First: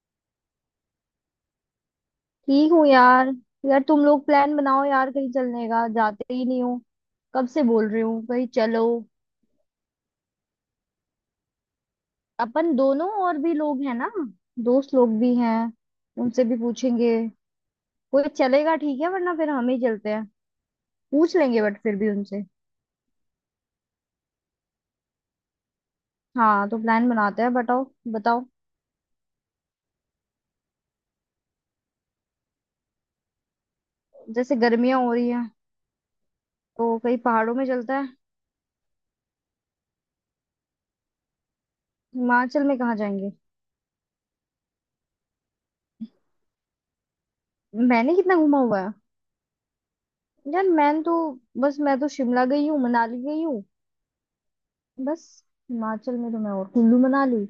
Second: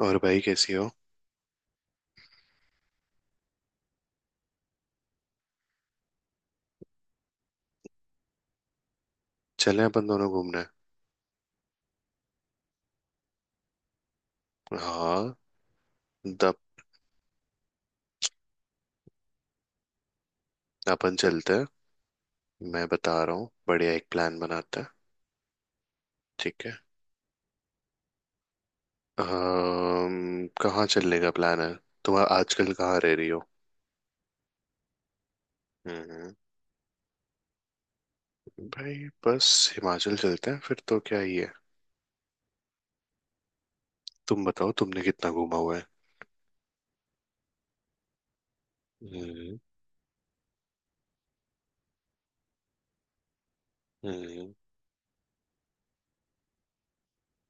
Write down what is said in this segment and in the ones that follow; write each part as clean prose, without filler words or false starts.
और भाई कैसी हो। ठीक हूँ यार। यार तुम लोग प्लान बनाओ यार, कहीं चलने का जाते ही नहीं हो। कब से बोल रही हूँ कहीं चलो। चलें अपन दोनों घूमने। अपन दोनों और भी लोग हैं ना, दोस्त लोग हाँ। भी हैं। उनसे तब भी पूछेंगे। कोई चलेगा ठीक है, वरना फिर हम ही चलते हैं। अपन पूछ चलते लेंगे हैं। बट फिर भी उनसे। मैं बता रहा हूँ बढ़िया एक प्लान बनाते हैं। ठीक हाँ है। तो प्लान बनाते हैं, बताओ। बताओ। कहाँ चलने का प्लान है? तुम आजकल कहाँ रह रही हो? जैसे गर्मियां हो रही हैं हम्म। तो कहीं पहाड़ों में चलता है। भाई। बस। हिमाचल चलते हैं फिर तो क्या ही है। हिमाचल में कहाँ जाएंगे? तुम बताओ तुमने कितना घूमा हुआ है। मैंने कितना घूमा हुआ है? हम्म। यार मैं तो, बस मैं तो शिमला गई हूँ, मनाली गई हूँ। हम्म। बस। हिमाचल में तो मैं और कुल्लू मनाली,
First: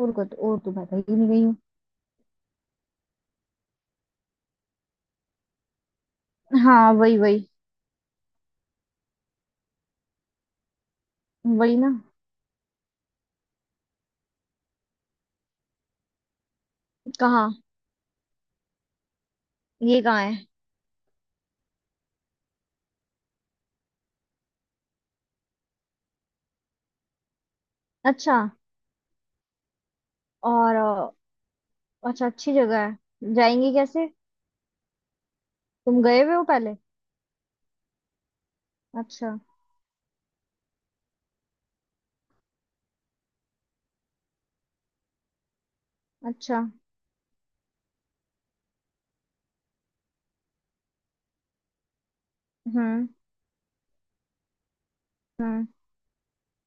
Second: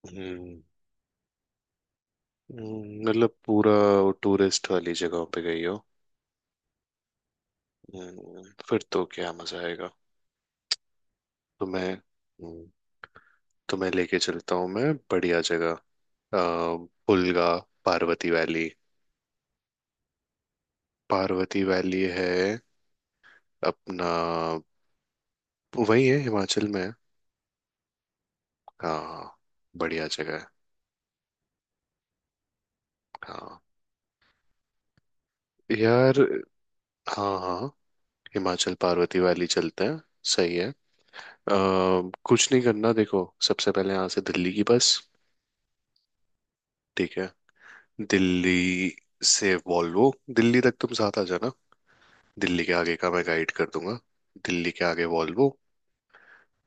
और को और हम्म। तो मैं कहीं नहीं गई हूँ। मतलब पूरा टूरिस्ट वाली जगहों पे गई हो। हाँ वही वही। हम्म। फिर तो क्या मजा आएगा। वही ना। तुम्हें। तुम्हें लेके चलता हूँ मैं बढ़िया जगह। अ, पुलगा। कहाँ? पार्वती वैली। ये कहाँ है? पार्वती वैली है। अपना वही है हिमाचल में है। अच्छा। हाँ। बढ़िया जगह है। और अच्छा, अच्छी जगह है, हाँ। जाएंगे कैसे? तुम यार। गए हुए हो पहले? हाँ हाँ। हिमाचल पार्वती अच्छा। वैली चलते हैं। सही है। अ, कुछ नहीं करना देखो सबसे पहले यहाँ से दिल्ली की बस। अच्छा। ठीक है। दिल्ली से वॉल्वो। दिल्ली तक तुम साथ आ जाना। दिल्ली के आगे हम्म। का मैं गाइड कर दूंगा। दिल्ली के आगे वॉल्वो। हम्म।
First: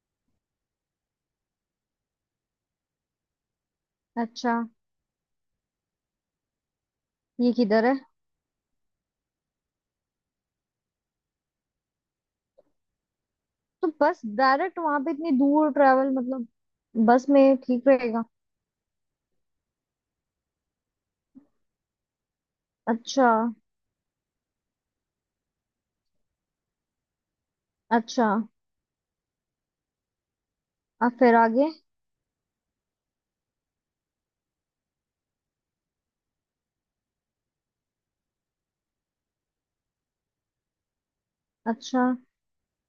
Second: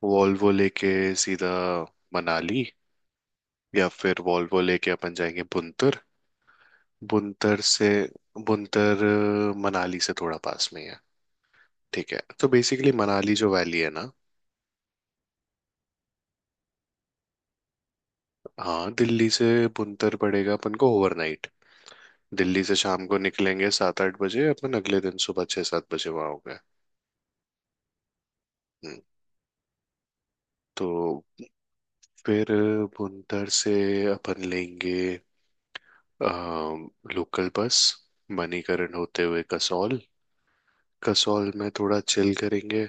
वॉल्वो लेके सीधा मनाली। या फिर अच्छा। वॉल्वो लेके अपन जाएंगे बुनतर। ये बुनतर किधर से। है? बुनतर मनाली से थोड़ा पास में ही है। ठीक है तो बेसिकली मनाली जो वैली तो है ना। बस डायरेक्ट वहां पे इतनी दूर ट्रैवल मतलब बस में ठीक रहेगा? हाँ दिल्ली से बुनतर पड़ेगा अपन को ओवरनाइट। दिल्ली से शाम को अच्छा। निकलेंगे 7 8 बजे। अपन अगले दिन सुबह 6 7 बजे वहाँ हो गए। अच्छा। हम्म। अब तो फिर आगे? फिर बुनतर से अपन लेंगे लोकल बस। मणिकरण होते हुए कसौल। कसौल में थोड़ा अच्छा। चिल करेंगे।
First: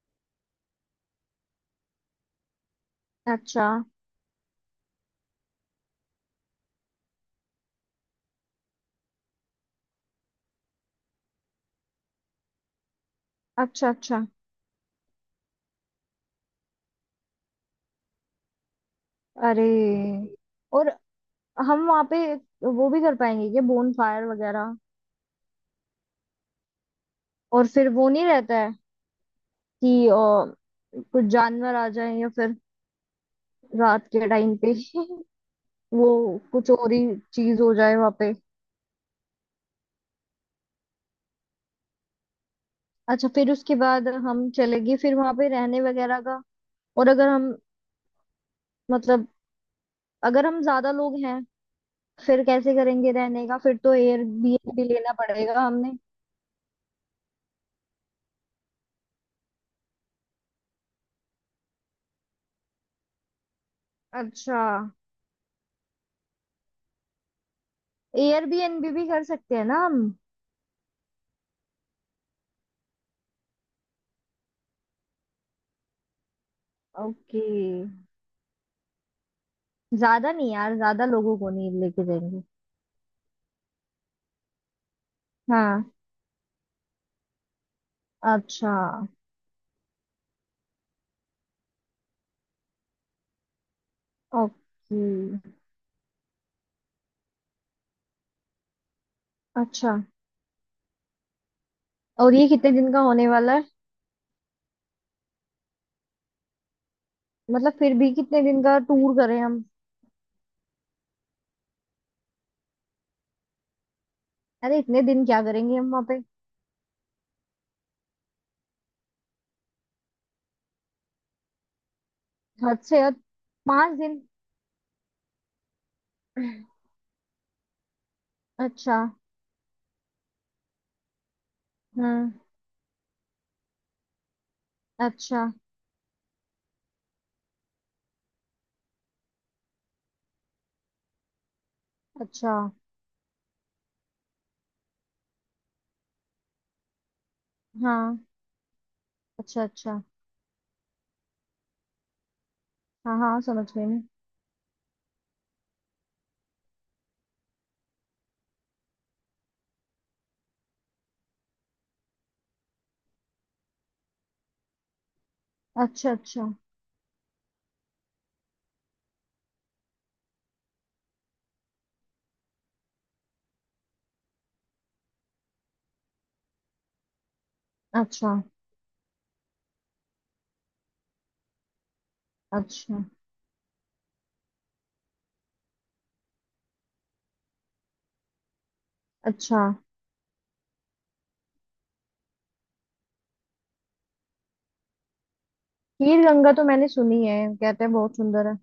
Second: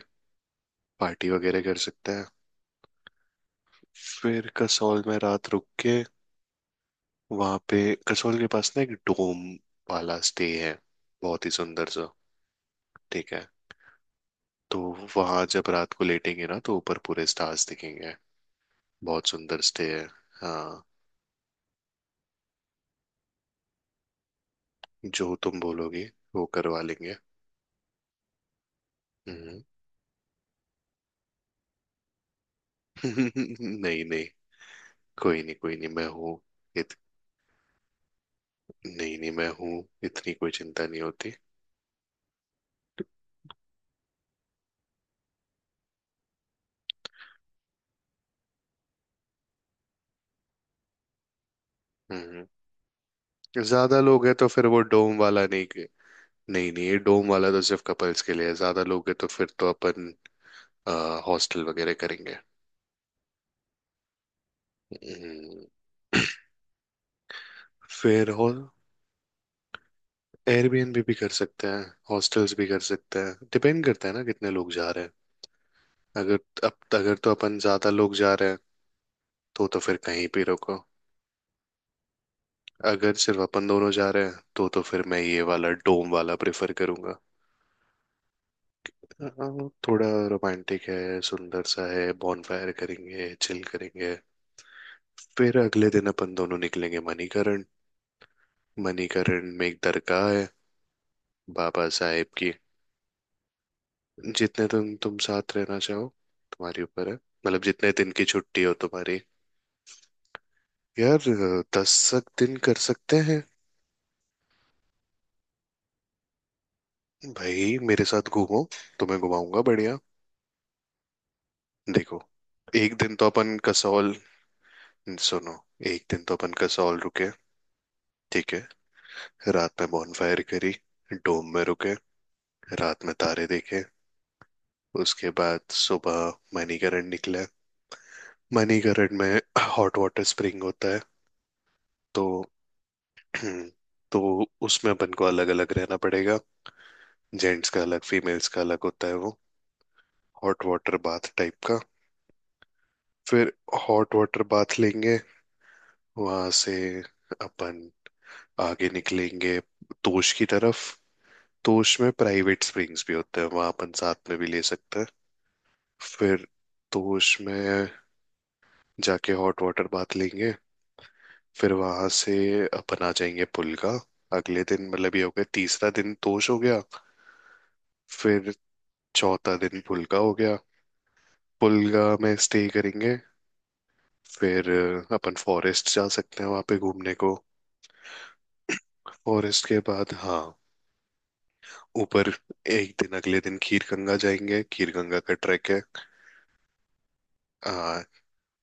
पार्टी वगैरह कर सकते हैं। अच्छा। फिर कसौल में रात रुक के वहां पे। कसौल के पास ना एक डोम वाला स्टे है। बहुत ही सुंदर सा। ठीक है। अच्छा। अच्छा। तो वहां जब रात को लेटेंगे ना तो ऊपर पूरे स्टार्स दिखेंगे। बहुत सुंदर अरे। स्टे है। हाँ। और हम वहाँ पे वो भी कर पाएंगे क्या, बोन फायर वगैरह? जो तुम बोलोगे वो करवा लेंगे। और फिर वो नहीं रहता है हम्म। कि कुछ जानवर आ जाए या फिर नहीं रात नहीं। के टाइम पे? कोई नहीं कोई नहीं मैं वो हूँ। कुछ और इत... ही चीज हो जाए वहाँ पे? नहीं नहीं मैं हूँ इतनी कोई चिंता नहीं होती। अच्छा फिर उसके बाद हम चलेंगे फिर वहाँ पे रहने वगैरह का। और अगर हम मतलब, अगर हम ज्यादा लोग हैं फिर हम्म। कैसे करेंगे रहने का? फिर तो ज्यादा लोग हैं तो फिर वो एयरबीएनबी लेना डोम वाला पड़ेगा नहीं। हमने। नहीं नहीं ये डोम वाला तो सिर्फ कपल्स के लिए है। ज्यादा लोग हैं तो फिर तो अपन हॉस्टल वगैरह करेंगे। अच्छा। हम्म। फिर एयरबीएनबी भी कर सकते हैं ना हम? एयरबीएनबी भी कर सकते हैं। हॉस्टल्स भी कर सकते हैं। डिपेंड करता है ना कितने लोग जा रहे हैं। अगर। अब अगर तो ओके। अपन ज्यादा लोग जा रहे हैं तो फिर कहीं ज्यादा भी नहीं यार, रुको। ज्यादा लोगों को नहीं लेके जाएंगे। अगर सिर्फ अपन दोनों जा रहे हैं तो फिर मैं ये वाला हाँ। डोम वाला प्रेफर करूंगा। अच्छा। थोड़ा रोमांटिक है सुंदर सा है। बॉनफायर करेंगे चिल करेंगे। ओके। फिर अगले दिन अपन दोनों निकलेंगे मणिकरण। मणिकरण में एक अच्छा, दरगाह है। बाबा साहेब और ये की। कितने दिन का होने वाला है? जितने दिन तुम साथ रहना चाहो। तुम्हारे ऊपर है मतलब मतलब जितने फिर दिन भी की कितने दिन छुट्टी हो का टूर तुम्हारी। करें हम? यार 10 तक दिन कर सकते हैं। अरे इतने दिन क्या करेंगे हम वहाँ पे? भाई मेरे साथ घूमो। तुम्हें घुमाऊंगा बढ़िया। देखो हद एक से दिन हद तो अपन पांच कसौल। दिन सुनो एक दिन तो अपन कसौल रुके। ठीक अच्छा। है। रात में बॉनफायर करी। डोम में रुके। हम्म। रात में तारे देखे। उसके अच्छा। बाद सुबह मणिकरण निकले। मणिकरण में हॉट वाटर स्प्रिंग होता है। तो अच्छा। तो उसमें अपन को अलग अलग रहना पड़ेगा। जेंट्स का अलग हाँ। फीमेल्स का अलग होता है वो। अच्छा। अच्छा। हॉट वाटर बाथ टाइप का। हाँ हाँ, फिर समझ गई मैं। हॉट वाटर बाथ लेंगे। वहां से अपन आगे निकलेंगे तोश की तरफ। तोश में प्राइवेट स्प्रिंग्स भी होते हैं। वहां अपन साथ में भी ले सकते हैं। अच्छा। फिर अच्छा। तोश में जाके हॉट वाटर बाथ लेंगे। फिर वहां से अपन आ जाएंगे पुलगा। अगले दिन मतलब ये हो गया तीसरा दिन तोश हो गया। अच्छा। फिर चौथा दिन पुलगा हो गया। पुलगा में स्टे अच्छा। करेंगे। फिर अपन फॉरेस्ट जा सकते हैं वहां पे घूमने को। अच्छा। फॉरेस्ट के बाद हाँ ऊपर एक दिन अगले दिन खीरगंगा जाएंगे। खीरगंगा का ट्रैक है। खीर गंगा तो मैंने सुनी है, कहते हैं आ, बहुत सुंदर है।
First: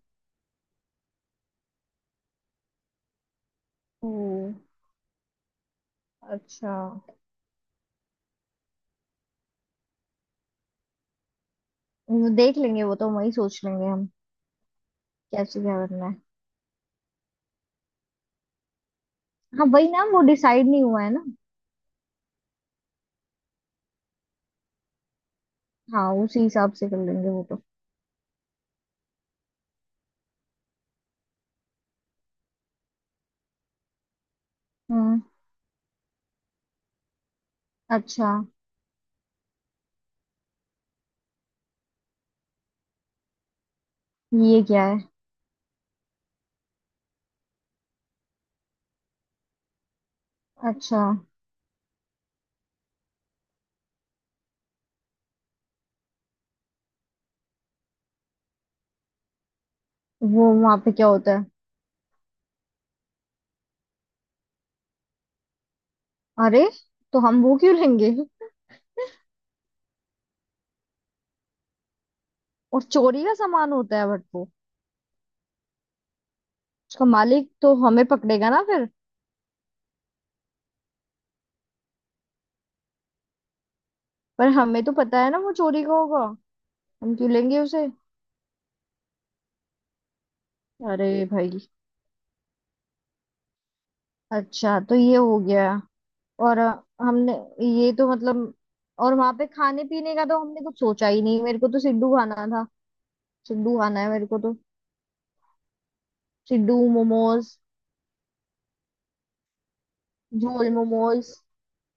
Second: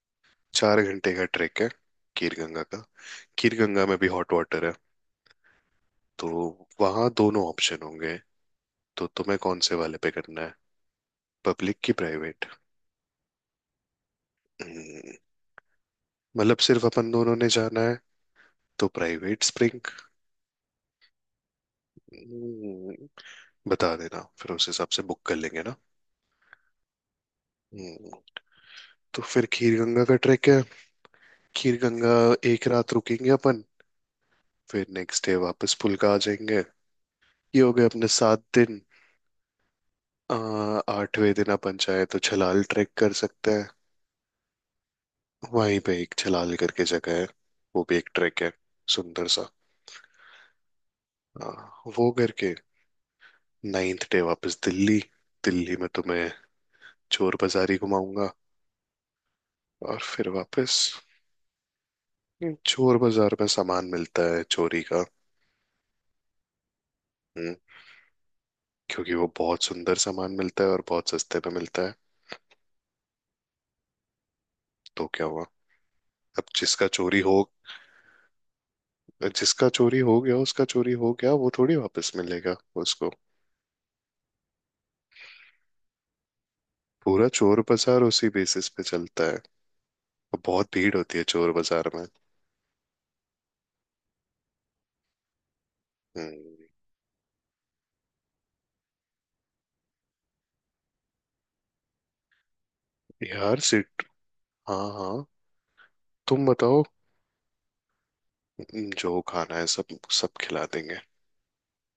4 घंटे का ट्रैक है खीरगंगा का। खीरगंगा में भी ओ। हॉट वाटर है। तो अच्छा। वहाँ दोनों ऑप्शन होंगे। तो तुम्हें कौन से वाले पे करना है? पब्लिक की वो प्राइवेट। देख लेंगे, वो तो वही सोच लेंगे हम कैसे क्या करना है। मतलब सिर्फ अपन दोनों ने जाना है तो प्राइवेट हाँ स्प्रिंग। वही ना, वो डिसाइड नहीं हुआ है ना। बता देना फिर उस हिसाब से बुक कर लेंगे ना। हाँ उसी हिसाब से कर लेंगे वो तो। हम्म। तो फिर खीर गंगा का ट्रैक है। खीर गंगा एक रात रुकेंगे अपन। फिर हम्म। नेक्स्ट डे वापस पुलका आ जाएंगे। ये हो गए अपने अच्छा। 7 दिन। अ, 8वें दिन अपन चाहे तो छलाल ट्रैक कर सकते हैं। ये क्या है? वहीं पे एक छलाल करके जगह है। वो भी एक ट्रैक है। सुंदर सा। अच्छा। अ, वो करके नाइन्थ डे वापस दिल्ली। दिल्ली में तुम्हें चोर बाजारी घुमाऊंगा। और फिर वो वापस। वहां पे क्या होता है? चोर बाजार में सामान मिलता है चोरी का। अरे तो हम हम्म, वो क्यों लेंगे? क्योंकि वो बहुत सुंदर सामान मिलता है और बहुत सस्ते पे मिलता है। और चोरी का सामान होता है बट वो तो क्या हुआ? अब जिसका उसका चोरी हो। मालिक तो हमें पकड़ेगा ना फिर? जिसका चोरी हो गया उसका चोरी हो गया वो थोड़ी वापस मिलेगा उसको। पर हमें तो पता है ना वो चोरी का होगा, हम पूरा क्यों लेंगे चोर उसे? बाजार उसी बेसिस पे चलता है। और बहुत भीड़ अरे होती है चोर भाई। बाजार में। अच्छा तो ये हो गया। और हम्म। हमने ये तो मतलब, और वहां पे खाने पीने का तो हमने कुछ सोचा ही नहीं, मेरे को तो सिड्डू खाना था। यार सिड्डू खाना सिट है मेरे को तो। हाँ हाँ। तुम सिड्डू बताओ। मोमोज। जो खाना है सब सब खिला झोल देंगे। मोमोज।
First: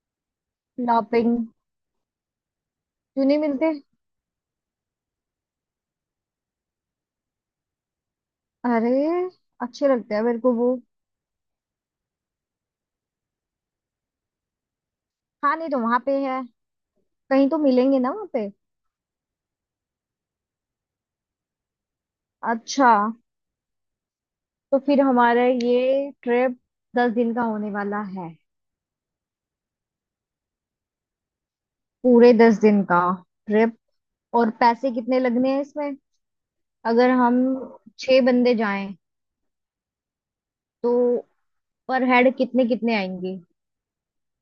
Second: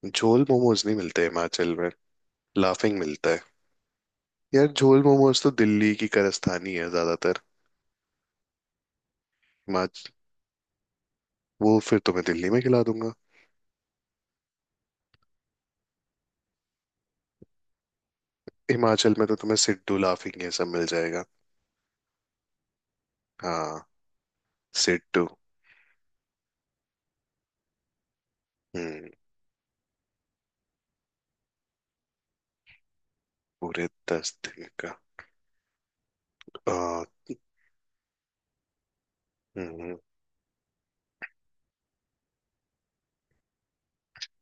झोल मोमोज नहीं मिलते लापिंग। हिमाचल में। लाफिंग क्यों मिलता नहीं है। मिलते? यार झोल मोमोज तो दिल्ली की कारस्तानी है ज्यादातर। अरे अच्छे हिमाचल। लगते हैं मेरे को वो। वो फिर तुम्हें दिल्ली में खिला दूंगा। खाने तो वहां पे है, कहीं तो मिलेंगे ना वहां पे? हिमाचल में तो तुम्हें सिड्डू लाफिंग ये सब मिल जाएगा। अच्छा। हाँ। तो फिर सिड्डू। हमारा ये ट्रिप 10 दिन का होने वाला है। हम्म। पूरे 10 दिन का ट्रिप। पूरे दस और दिन पैसे का। कितने लगने हैं इसमें? आ, अगर हम 6 बंदे जाएं हम्म। तो पर हेड कितने कितने आएंगे?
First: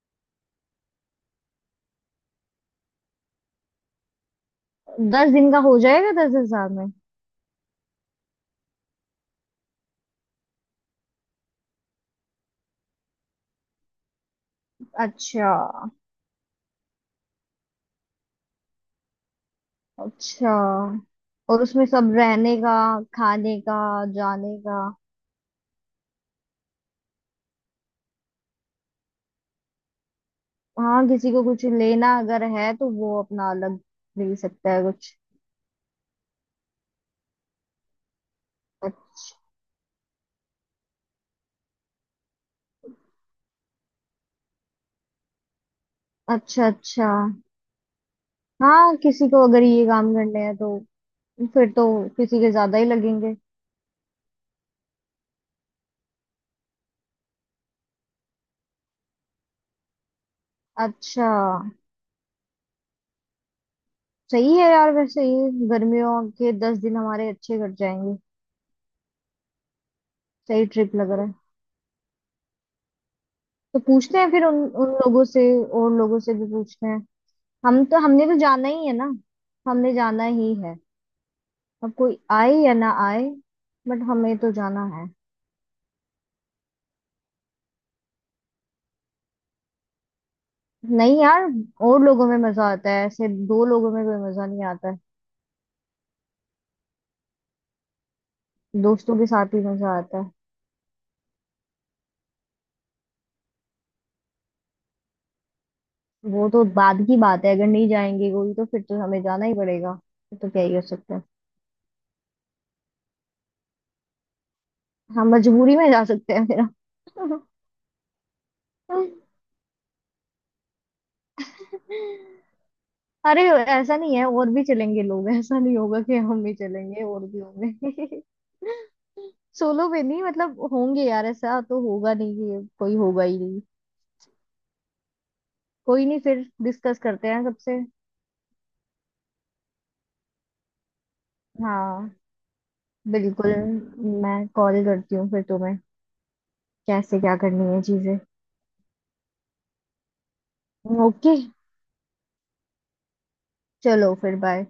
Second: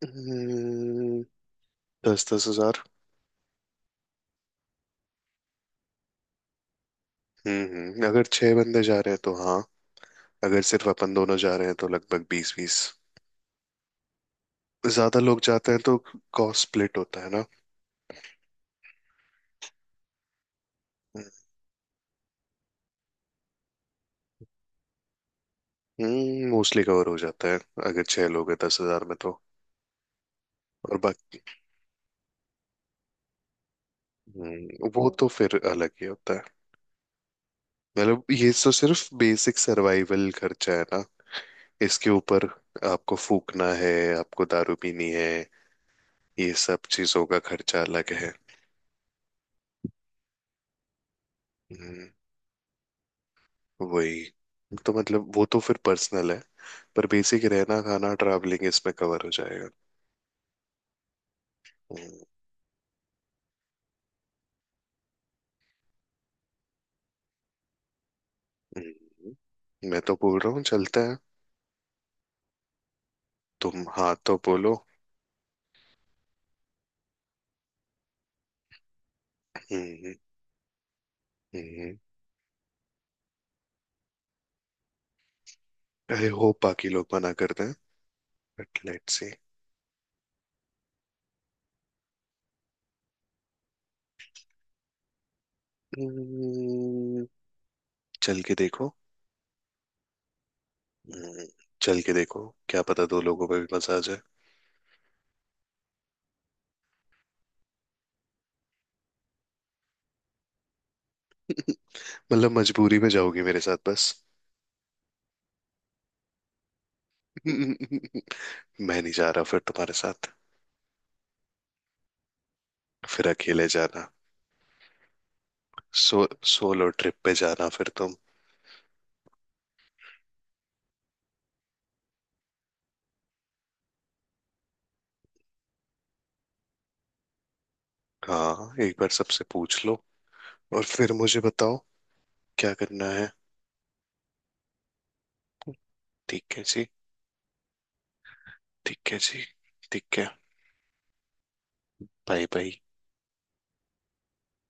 हम्म, 10-10 हजार। 10 दिन का हो जाएगा 10,000 में? हम्म। अगर 6 बंदे जा रहे हैं तो हाँ। अगर सिर्फ अपन दोनों जा रहे हैं तो लगभग 20-20 हजार। ज्यादा लोग अच्छा। जाते हैं तो कॉस्ट स्प्लिट होता है ना। अच्छा। और उसमें सब रहने का, खाने का, जाने का? मोस्टली कवर हो जाता है। अगर 6 लोग हैं 10,000 में तो। और हाँ किसी बाकी। को कुछ लेना अगर है तो वो अपना अलग ले सकता है वो कुछ। तो फिर अलग ही होता है। मतलब ये तो सिर्फ अच्छा। बेसिक सर्वाइवल खर्चा है ना। इसके ऊपर आपको फूकना है आपको दारू पीनी है। ये अच्छा। सब अच्छा। चीजों का खर्चा अलग है। हाँ किसी को अगर ये काम करने हैं तो फिर तो हम्म, किसी के ज्यादा ही लगेंगे। वही तो मतलब वो तो फिर पर्सनल है। पर बेसिक रहना खाना ट्रैवलिंग इसमें कवर हो जाएगा। अच्छा। हम्म। सही है यार, वैसे ये गर्मियों के 10 दिन हमारे अच्छे कट जाएंगे। हम्म। मैं तो बोल रहा हूँ सही ट्रिप चलते लग हैं। रहा है। तो तुम हाँ पूछते हैं तो फिर उन बोलो। उन लोगों से, और लोगों से भी पूछते हैं। हम तो, हमने तो जाना ही है ना, हमने हम्म। जाना ही है। अब हम्म। कोई आए या ना आए बट हमें तो जाना है। आई होप बाकी लोग मना करते हैं बट लेट्स सी। नहीं यार, और लोगों में मजा आता है, ऐसे दो लोगों में कोई मजा नहीं आता है। हम्म। चल के देखो। दोस्तों के साथ ही मजा आता है। हम्म। चल के देखो क्या पता दो लोगों में भी मजा आ जाए। वो तो बाद की बात है, अगर नहीं जाएंगे कोई तो फिर तो हमें जाना ही पड़ेगा, फिर तो क्या ही कर सकते हैं। मतलब मजबूरी में जाओगी मेरे साथ बस। हम मजबूरी में जा सकते हैं फिर। मैं नहीं जा रहा फिर तुम्हारे साथ। फिर अरे, अकेले ऐसा जाना। नहीं है और भी चलेंगे लोग, ऐसा नहीं होगा कि सो हम ही सोलो चलेंगे, ट्रिप और पे भी जाना फिर तुम। होंगे। सोलो पे नहीं मतलब, होंगे यार, ऐसा तो होगा नहीं कि ये कोई होगा ही नहीं। कोई नहीं, फिर डिस्कस करते हैं सबसे। हाँ एक बार सबसे पूछ लो और फिर मुझे बताओ हाँ। क्या करना है। बिल्कुल। मैं कॉल करती हूँ फिर तुम्हें ठीक है जी। कैसे क्या करनी है चीजें। ठीक है जी। ठीक है। ओके। Bye bye. चलो फिर बाय।